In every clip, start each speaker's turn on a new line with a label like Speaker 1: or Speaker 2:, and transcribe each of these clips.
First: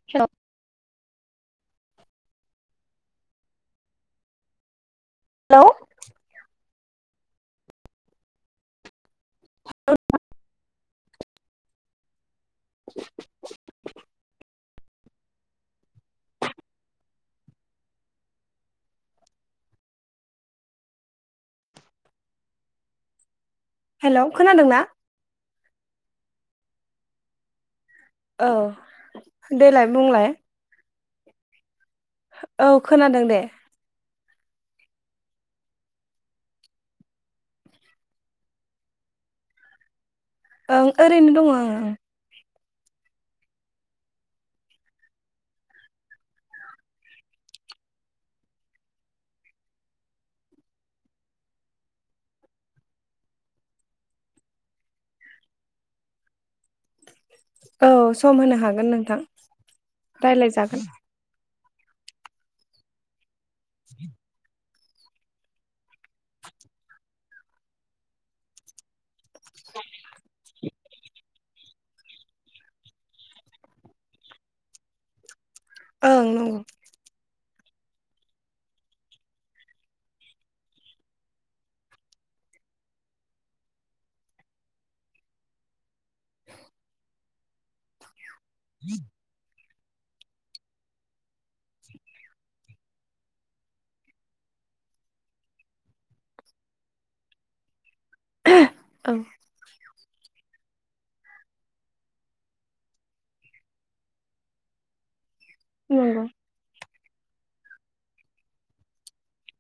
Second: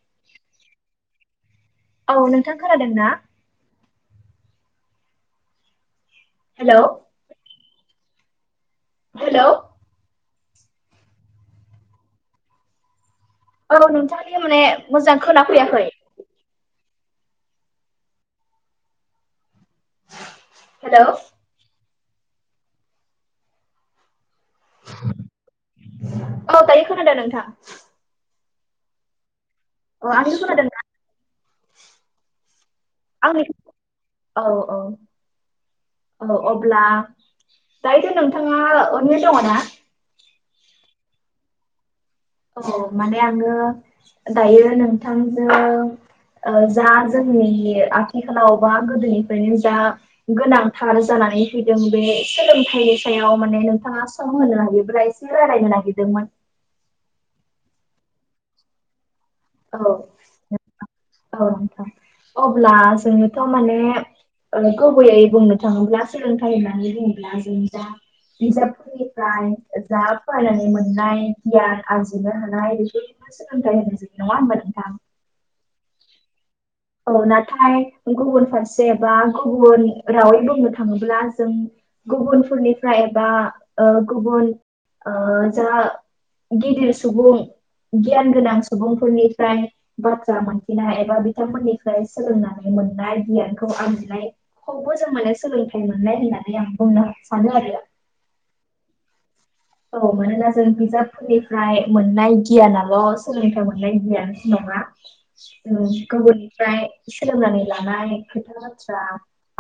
Speaker 1: [inaudible]
Speaker 2: औ नोंथां खोनादों ना?
Speaker 1: हेलौ
Speaker 2: हेलौ हेलौ
Speaker 1: [inaudible]
Speaker 2: औ नोंथांनि माने मोजां खोनाफैयाखै हेलौ
Speaker 1: हेलौ खोनादों ना?
Speaker 2: औ दायो खोनादों नोंथां।
Speaker 1: औ देलाय बुंलाय
Speaker 2: [unintelligible]
Speaker 1: औ खोनादों दे।
Speaker 2: आंनि औ औ औ अब्ला दायोथ' नोंथांङा अरैनो दंङ ना?
Speaker 1: ओं ओरैनो दंङ आं ओं
Speaker 2: औ माने आंङो दायो नोंथांजों ओ जा जोंनि आथिखालाव बा गोदोनिफ्रायनो जा गोनांथार जानानै फैदों बे सोलोंथाइनि सायाव माने नोंथाङा सम होनो हायोबाय जिराराय नागदोंमोन-
Speaker 1: औ सम होनो हागोन नोंथां।
Speaker 2: औ
Speaker 1: रायलायजागोन
Speaker 2: औ नोंथां अब्ला जोङोथ' माने गुबैयै बुंनो थाङोब्ला सोलोंथाइ होननानै बुङोब्ला जों जा बिजाबफोरनि जा फरायनानै मोननाय गियान आरजिनो हानाय बे सोलोंथाइ होन ज नंङा होनबा नोंथां?
Speaker 1: ओं नंगौ।
Speaker 2: औ नाथाय गुबुन फारसे बा गुबुन रावै बुंनो थाङोब्ला जों गुबुनफोरनिफ्राय बा गुबुन जा गिदिर सुबुं गियान गोनां सुबुंफोरनिफ्राय बाथ्रा मोनफिनाय एबा बिथांमोननिफ्राय सोलोंनानै मोननाय गियानखौ आंहाय हबो जों माने सोलोंथाइ मोननाय होननानै आं बुंनो सानो आरो।
Speaker 1: औ
Speaker 2: औ मानोना जों बिजाबफोरनिफ्राय मोननाय गियानाल' सोलोंथाइ मोननाय गियान नङा।
Speaker 1: नंगौ
Speaker 2: [unintelligible] ओमफ्राय सोलोंनानै लानाय खोथा बाथ्रा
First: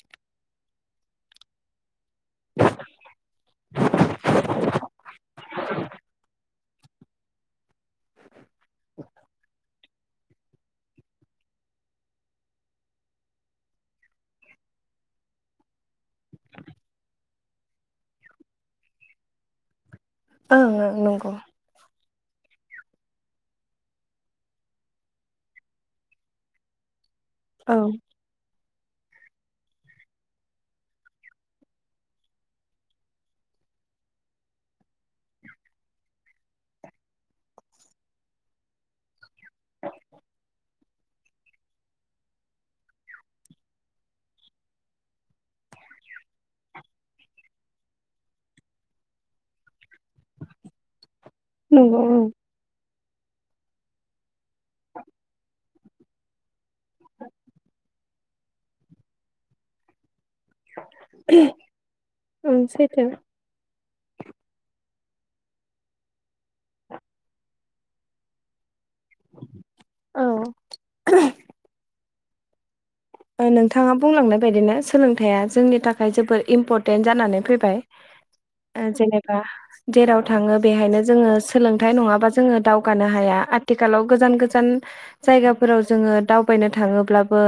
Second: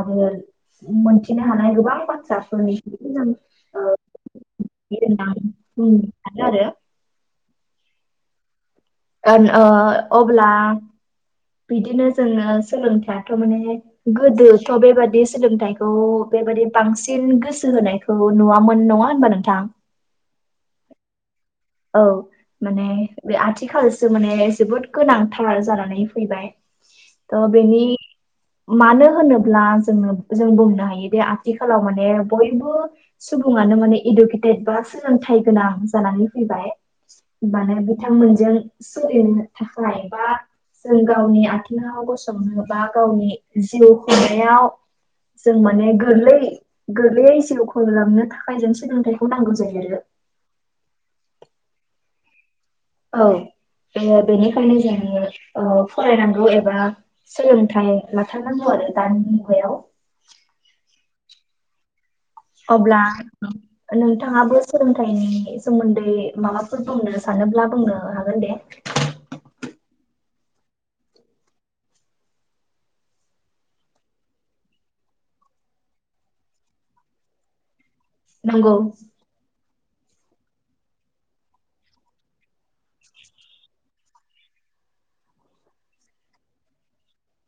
Speaker 2: आरो मोनथिनो हानाय गोबां बाथ्राफोरनि ओ [unintelligible] सानो आरो
Speaker 1: [inaudible]
Speaker 2: ओ ओंअबला बिदिनो जोङो सोलोंथायाथ' माने गोदोथ' बेबादि सोलोंथाइखौ बेबादि बांसिन गोसो होनायखौ नुवामोन नङा होनबा नोंथां?
Speaker 1: ओं ओं नंगौ।
Speaker 2: औ माने बे आथिखालसो माने जोबोद गोनांथार जानानै फैबाय। अ
Speaker 1: औ
Speaker 2: बेनि मानो होनोब्ला जोङो जों बुंनो हायोदि आथिखालाव माने बयबो सुबुङानो माने इदुकेटेद बा सोलोंथाइ गोनां जानानै फैबाय। माने बिथांमोनजों सोलिनो थाखाय बा जों गावनि आथिङाव गसंनो बा गावनि जिउ खुंनायाव जों माने गोरलै गोोरलै जिउखौनो थाखाय जों सोलोंथाइखौ नांगौ जायो आरो।
Speaker 1: नंगौ।
Speaker 2: औ बेनिखायनो जों औ फरायनांगौ एबा सोलोंथाइ लाथारनांगौ आरो दानि मुगायाव।
Speaker 1: [unintelligible] ओं
Speaker 2: अब्ला
Speaker 1: सैथो
Speaker 2: नोंथाङाबो सोलोंथाइनि सोमोन्दै माबाफोर बुंनो सानोब्ला बुंनो हागोन दे।
Speaker 1: औ। नोंथाङा बुंलांनाय बायदिनो सोलोंथाइ जोंनि थाखाय जोबोर इम्परटेन्ट जानानै फैबाय।
Speaker 2: [inaudible]
Speaker 1: आ जेनबा जेराव थाङो बेहायनो जोङो सोलोंथाइ नङाबा जोङो दावगानो हाया आथिखालाव गोजान गोजान जायगाफोराव जोङो दावबायनो थाङोब्लाबो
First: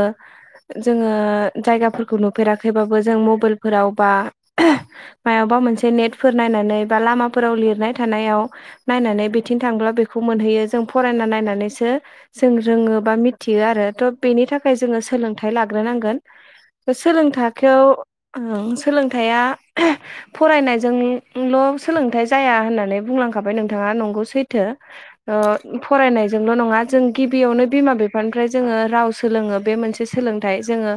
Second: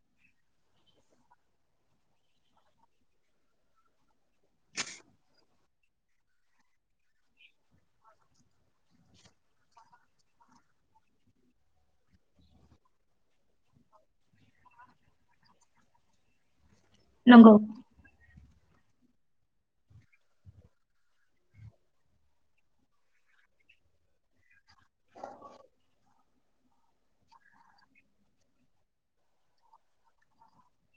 Speaker 1: जोङो जायगाफोरखौ नुफेराखैबाबो जों मबाइलफोराव बा मायावाबा मोनसे नेटफोर नायनानै बा लामाफोराव लिरनाय थानायाव नायनानै बिथिं थांब्ला बेखौ मोनहैयो जों फरायना नायनानैसो जों रोङो बा मिथियो आरो थ' बेनि थाखाय जोङो सोलोंथाइ लाग्रोनांगोन
Speaker 2: नंगौ
Speaker 1: सोलोंथखौआव ओं सोलोंथाइया फरायनायजोंल' सोलोंथाइ जाया होननानै बुंलांखाबाय नोंथाङा नंगौ सैथो। ओ फरायनायजोंल' नङा जों गिबियावनो बिमा बिफानिफ्राय जोङो राव सोलोङो बे मोनसे सोलोंथाइ जोङो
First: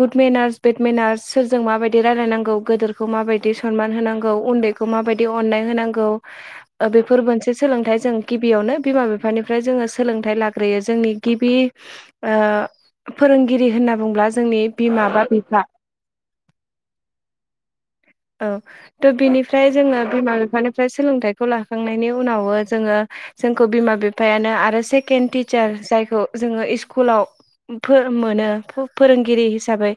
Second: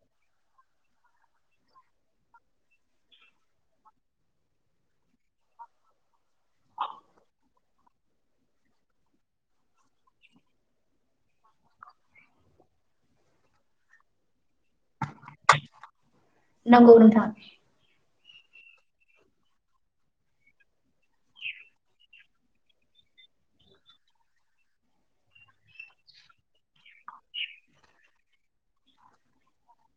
Speaker 1: गुड मेनार्स बेड मेनार्स सोरजों माबायदि रायलायनांगौ गोदोरखौ माबायदि सनमान होनांगौ उन्दै खौ माबायदि अननाय होनांगौ बेफोर मोनसे सोलोंथाइ जों गिबियावनो बिमा बिफानिफ्राय जोङो सोलोंथाइ लाग्रोयो जोंनि गिबि ओ फोरोंगिरि होनना बुङोब्ला जोंनि बिमा बा बिफा
Speaker 2: नंगौ नोथां।
Speaker 1: औ थ' बिनिफ्राय जोङो बिमा बिफानिफ्राय सोलोंथाइखौ लाखांनायनि उनावबो जोङो जोंखौ बिमा बिफायानो आरो सेकेण्ड टिचार जायखौ जोङो इस्कुलाव मोनो फोरोंगिरि हिसाबै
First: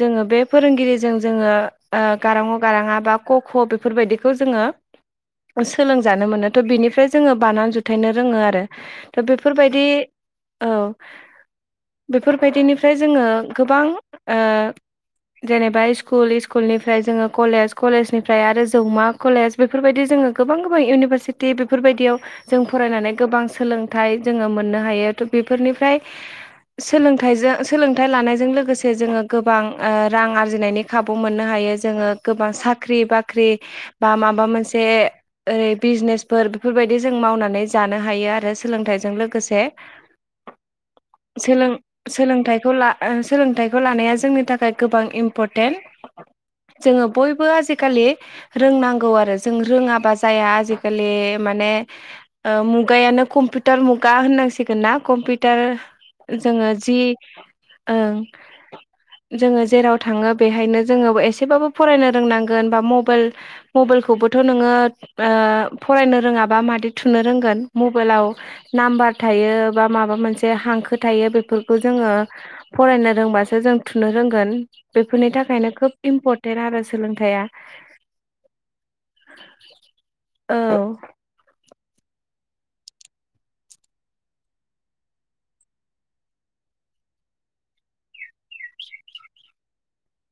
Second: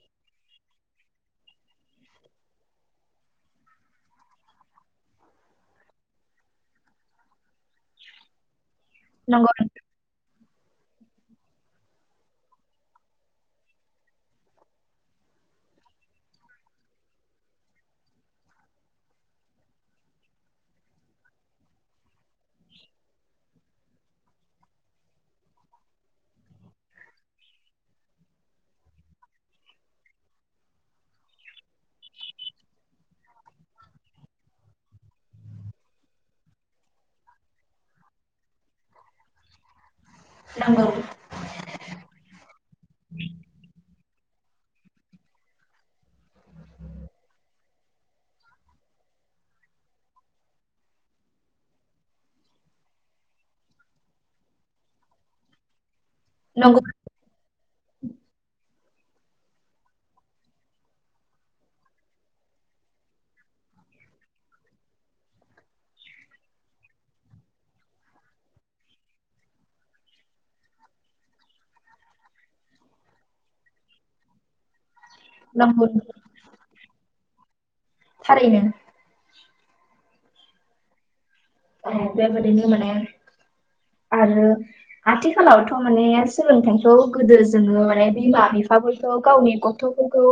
Speaker 1: जोङो बे फोरोंगिरिजों जोङो गारां अ गारां आ बा क ख बेफोरबायदिखौ जोङो सोलोंजानो मोनो थ' बिनिफ्राय जोङो बानान जुथायनो रोङो आरो दा
Speaker 2: नंगौ
Speaker 1: बेफोरबायदि औ बेफोरबायदिनिफ्राय जोङो गोबां ओ जेनेबा इस्कुल इस्कुल नि फ्राय जोङो कलेज कलेजनिफ्राय आरो जौमा कलेज बेफोरबायदि जोङो गोबां गोबां इउनिभारसिटि बेफोरबायदियाव जों फरायनानै गोबां सोलोंथाइ जोङो मोननो हायो थ' बेफोरनिफ्राय सोलोंथाइजों सोलोंथाइ लानायजों लोगोसे जोङो गोबां रां आरजिनायनि खाबु मोननो हायो जोङो गोबां साख्रि बाख्रि बा माबा मोनसे ओरै बिजनेसफोर बेफोरबायदि जों मावनानै जानो हायो आरो सोलोंथाइजों लोगोसे।
Speaker 2: नंगौ
Speaker 1: सोलों सोलोंथाइखौ ला-सोलोंथाइखौ लानाया जोंनि थाखाय गोबां इम्परटेन्ट। जोङो बयबो आजिखालि रोंनांगौ आरो जों रोङाबा जाया आजिखालि माने ओ मुगायानो कम्पिउटार मुगा होननांसिगोन ना कम्पिउटार जोङो
Speaker 2: नंगौ
Speaker 1: जि ओं जोङो जेराव थाङो बेहायनो जोङो ए सेबाबो फरायनो रोंनांगोन बा मबाइल मबाइलखौबोथ' नोङो ओ फरायनो रोङाबा मादि थुनो रोंगोन मबाइलाव नाम्बार थायो बा माबा मोनसे हांखो थायो बेफोरखौ जोङो फरायनो रोंबासो जों थुनो रोंगोन। बेफोरनि थाखायनो
Speaker 2: नंगौ
Speaker 1: खोब इम्परटेन्ट आरो सोलोंथाइया
Speaker 2: थारैनो
Speaker 1: औ
Speaker 2: औ बेबायाददिनो माने आरो आथिखालावथ' माने सोलोंथाइखौ गोदो जोङो माने बिमा बिफाफोरखौ गावनि ग थ'फोरखौ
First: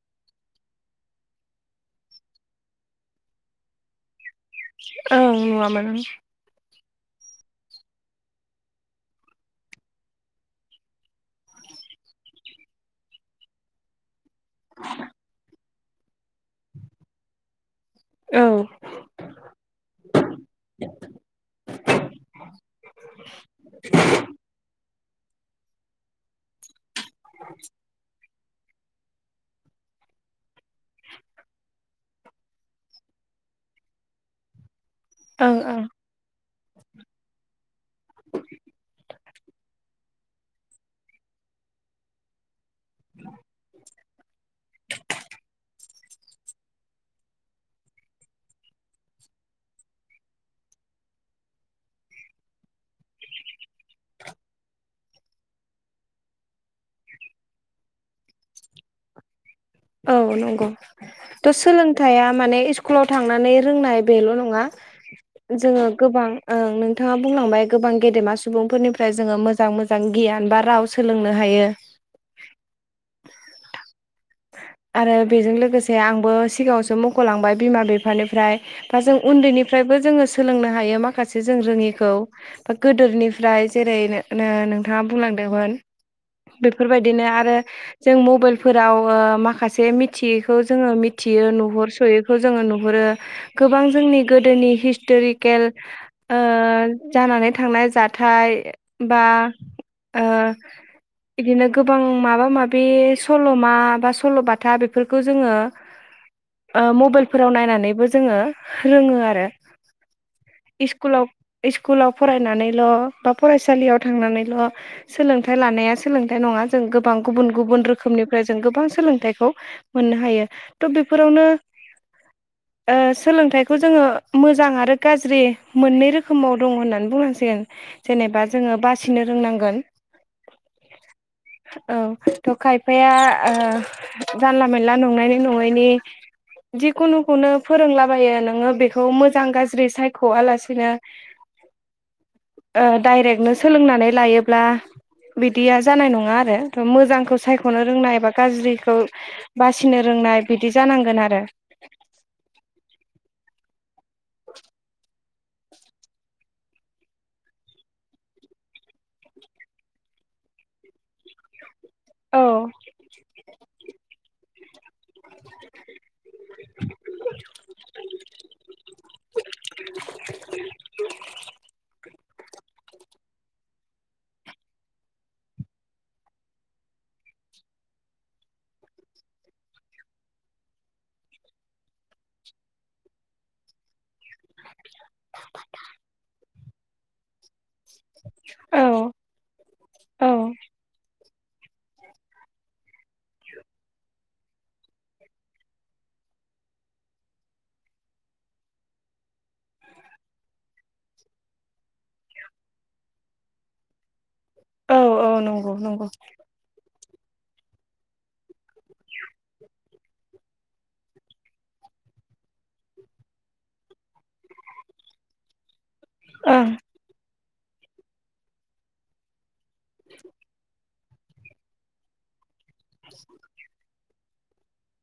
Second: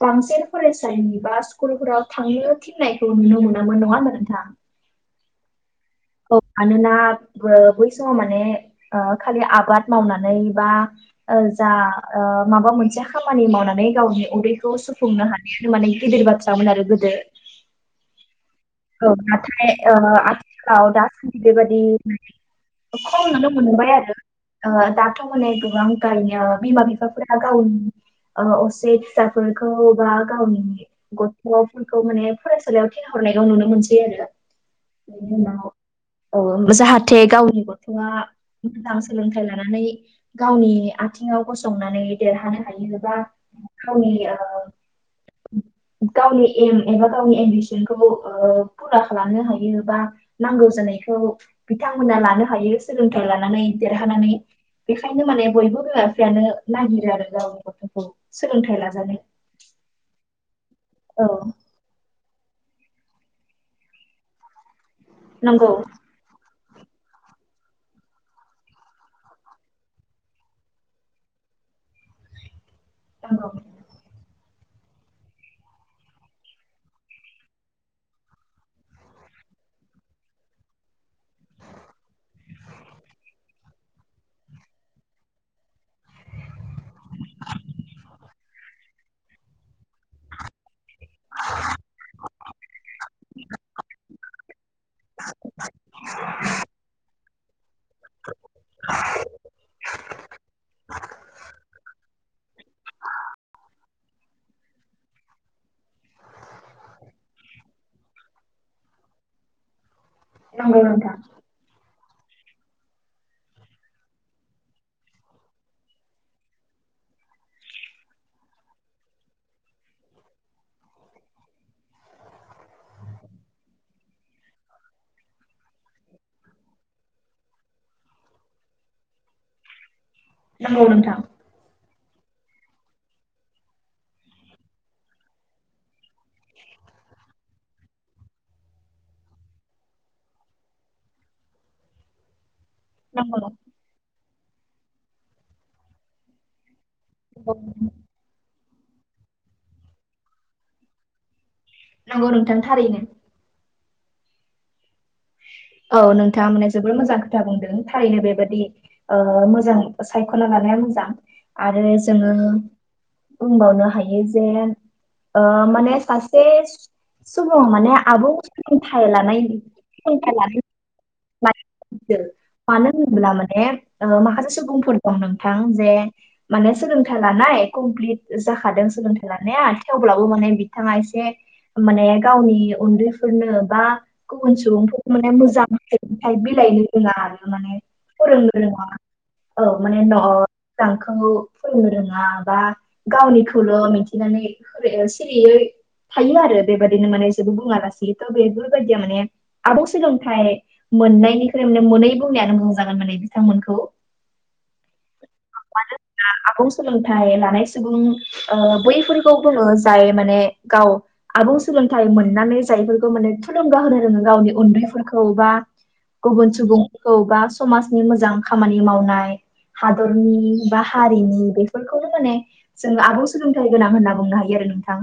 Speaker 2: बांसिन फरायसालिनि बा स्कुलफोराव थांनो थिननायखौ नुनो मोनामोन नङा होनबा नोंथां?
Speaker 1: औ नुवामोन।
Speaker 2: औ मानोना बै समाव माने ओ खालि आबाद मावनानै बा ओ जा ओ माबा मोनसे खामानि मावनानै गावनि उदैखौ सुफुंनो हानाय माने गिदिर बाथ्रामोन आरो गोदो।
Speaker 1: औ
Speaker 2: औ नाथाय ओ आथिखालाव दासान्दि बेबायदि खम नुनो मोनबाय आरो ओ दा थ' माने गोबां गायनो बिमा बिफाफोरा गावनि ओ असे फिसाफोरखौ बा गावनि गथ'फोरखौ माने फरायसालियाव थिनहरनाय खौ नुनो मोनसै आरो दा बेनि
Speaker 1: ओं ओं
Speaker 2: उनाव औ जाहाथे गावनि गथ'आ मोजां सोलोंथाइ लानानै गावनि आथिङाव गसंनानै देरहानो हायोबा गावनि ओ गावनि एम एबा गावनि एम्बिसनखौ ओ फुरा खालामनो हायो बा नांगौ जानायखौ बिथांमोना लानो हायो सोलोंथाइ लानानै देरहानानै। बेखायनो माने बयबो बिमा बिफायानो नागिरो आरो गावनि गथ'खौ सोलोंथाइ लाजानो।
Speaker 1: औ नंगौ।
Speaker 2: औ।
Speaker 1: थ' सोलोंथाइया माने स्कुलाव थांनानै रोंनाय बेल' नङा
Speaker 2: नंगौ
Speaker 1: जोङो गोबां ओं नोंथाङा बुंलांबाय गोबां गेदेमा सुबुंफोरनिफ्राय जोङो मोजां मोजां गियान बा राव सोलोंनो हायो।
Speaker 2: औ।
Speaker 1: आरो बेजों लोगोसे आंबो सिगाङावसो मख'लांबाय बिमा बिफानिफ्राय बा जों उन्दैनिफ्रायबो जोङो सोलोंनो हायो माखासे जों रोङिखौ। बा गोदोनिफ्राय जेरै नों नोंथाङा बुंलांदोंमोन बेफोरबायदिनो आरो जों मबाइलफोराव ओ माखासे मिथियै खौ जोङो मिथियो नुहरसयैखौ जोङो नुहुरो गोबां जोंनि गोदोनि हिस्ट'रिकेल ओ जानानै थांनाय जाथाय बा ओ बिदिनो गोबां माबा मा बे सल'मा बा सल'बाथा बेफोरखौ जोङो ओ मबाइलफोराव नायनानैबो जोङो रोङो आरो।
Speaker 2: नंगौ नोंथां
Speaker 1: स्कुलाव स्कुलाव फरायनानैल' बा फरायसालियाव थांनानैल' सोलोंथाइ लानाया सोलोंथाइ नङा जों गोबां गुबुन गुबुन रोखोमनिफ्राय जों गोबां सोलोंथाइखौ मोननो हायो थ' बेफोरावनो
Speaker 2: [inaudible]
Speaker 1: ओ सोलोंथाइखौ जोङो मोजां आरो गाज्रि मोननै रोखोमाव दङ होननानै बुंनांसिगोन। जेनेबा जोङो बासिनो रोंनांगोन।
Speaker 2: नंगौ नोंथां।
Speaker 1: औ थ' खायफाया ओ जानला मोनला नंनायनि नंयैनि जिखुनुखौनो फोरोंलाबायो नोङो बेखौ मोजां गाज्रि सायख'लासिनो
Speaker 2: [inaudible]
Speaker 1: ओ
Speaker 2: नंगौ
Speaker 1: डाइरेक्टनो सोलोंनानै लायोब्ला बिदिया जानाय नङा आरो' मोजांखौ
Speaker 2: नंगौ
Speaker 1: सायख'नो रोंनाय एबा गाज्रि खौ बासिनो रोंनाय बिदि जानांगोन आरो।
Speaker 2: नंगौ नोंथां थारैनो। औ नोंथाङा माने जोबोर मोजां खोथा बुंदों थारैनो बेबादि ओ मोजां सायख'ना लानाया मोजां। आरो जोङो
Speaker 1: औ
Speaker 2: बुंबावनो हायो जे ओ माने सा से सुबुं माने आबुं सोलोंथाइ लानायनि
Speaker 1: [inaudible]
Speaker 2: [unintelligible] मानो होनोब्ला माने ओ माखासे सुबुंफोर दं नोंथां जे माने सोलोंथाइ लानाय कमप्लिट जाखादों सोलोंथाइ लानाया थेवब्लाबो माने बिथाङा एसे माने गावनि उन्दैफोरनो बा गुबुन सुबुंफोर माने मोजां सोलोंथाइ बिलायनो रोङा आरो माने। फोरोंनो [unintelligible]
Speaker 1: औ
Speaker 2: औ माने न'
Speaker 1: औ
Speaker 2: [unintelligible] फोरोंनो रोङा बा गावनिखौल' मिन्थिनानै सिरियै थायो आरो बेबायदिनो माने जेबो बुङा लासि थ' बेफोरबायदिया माने आबुं सोलोंथाइ मोननायनिख्रुइ माने मोनै बुंनायानो मोजां जागोन माने बिथांमोनखौ
Speaker 1: औ औ नंगौ नंगौ
Speaker 2: आबुं सोलोंथाइ लानाय सुबुं ओ बैफोरखौ बुङो जाय माने गाव आबुं सोलोंथाइ मोननानै जायफोरखौ माने थुलुंगा होनो रोङो गावनि उन्दैफोरखौ बा गुबुन
Speaker 1: ओं
Speaker 2: सुबुंखौ बा समाजनि मोजां खामानि मावनाय हादरनि बा हारिनि बेफोरखौनो माने जों आबुं सोलोंथाइ गोनां होनना बुंनो हायो आरो नोंथां।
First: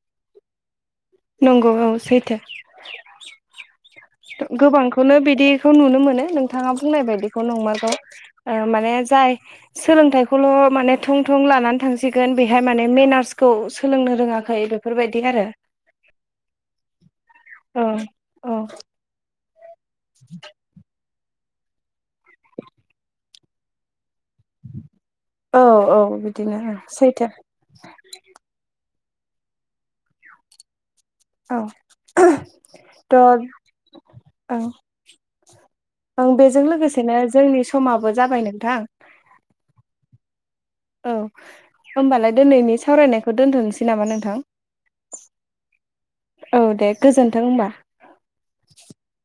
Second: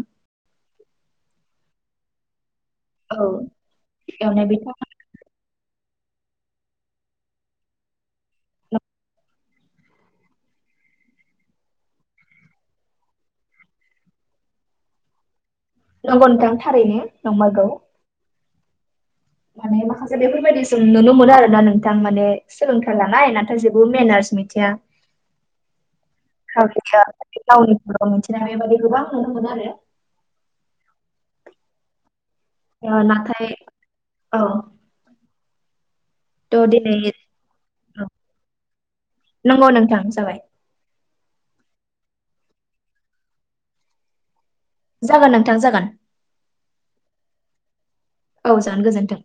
Speaker 1: नंगौ औ सैथो
Speaker 2: औ
Speaker 1: गोबां बेखौनो बिदिखौ नुनो मोनो नोंथाङा बुंनाय बायदिखौ नंमारगौ माने जाय सोलोंथाइखौल' माने थं थं लानानै थांसिगोन बेहाय माने मेनार्सखौ सोलोंनो रोङाखै बेफोरबायदि आरो
Speaker 2: नंगौ नोंथां थारैनो नंमाइगौ
Speaker 1: ओ अ
Speaker 2: माने माखासे बेफोरबायदि जों नुनो मोनो आरोना नोंथां। माने सोलोंथाइ लानाय नाथाय जेबो मेनार्स नि
Speaker 1: औ औ बिदिनो सैथो
Speaker 2: [unintelligible] मिथिनानै बेबायदि गोबां नुनो मोनो आरो।
Speaker 1: औ [unintelligible]
Speaker 2: ओ
Speaker 1: थ'
Speaker 2: नाथाय औ
Speaker 1: ओं ओं
Speaker 2: थ'
Speaker 1: बेजों
Speaker 2: दिनै
Speaker 1: लोगोसेनो जोंनि समाबो जाबाय नोंथां
Speaker 2: नंगौ नोंथां जाबाय
Speaker 1: औ होमबालाय दिनैनि सावरायनायखौ दोनथ'नोसै नामा नोंथां!
Speaker 2: जागोन नोंथां जागोन
Speaker 1: औ दे गोजोन्थों होनबा
Speaker 2: औ जागोन गोजोन्थों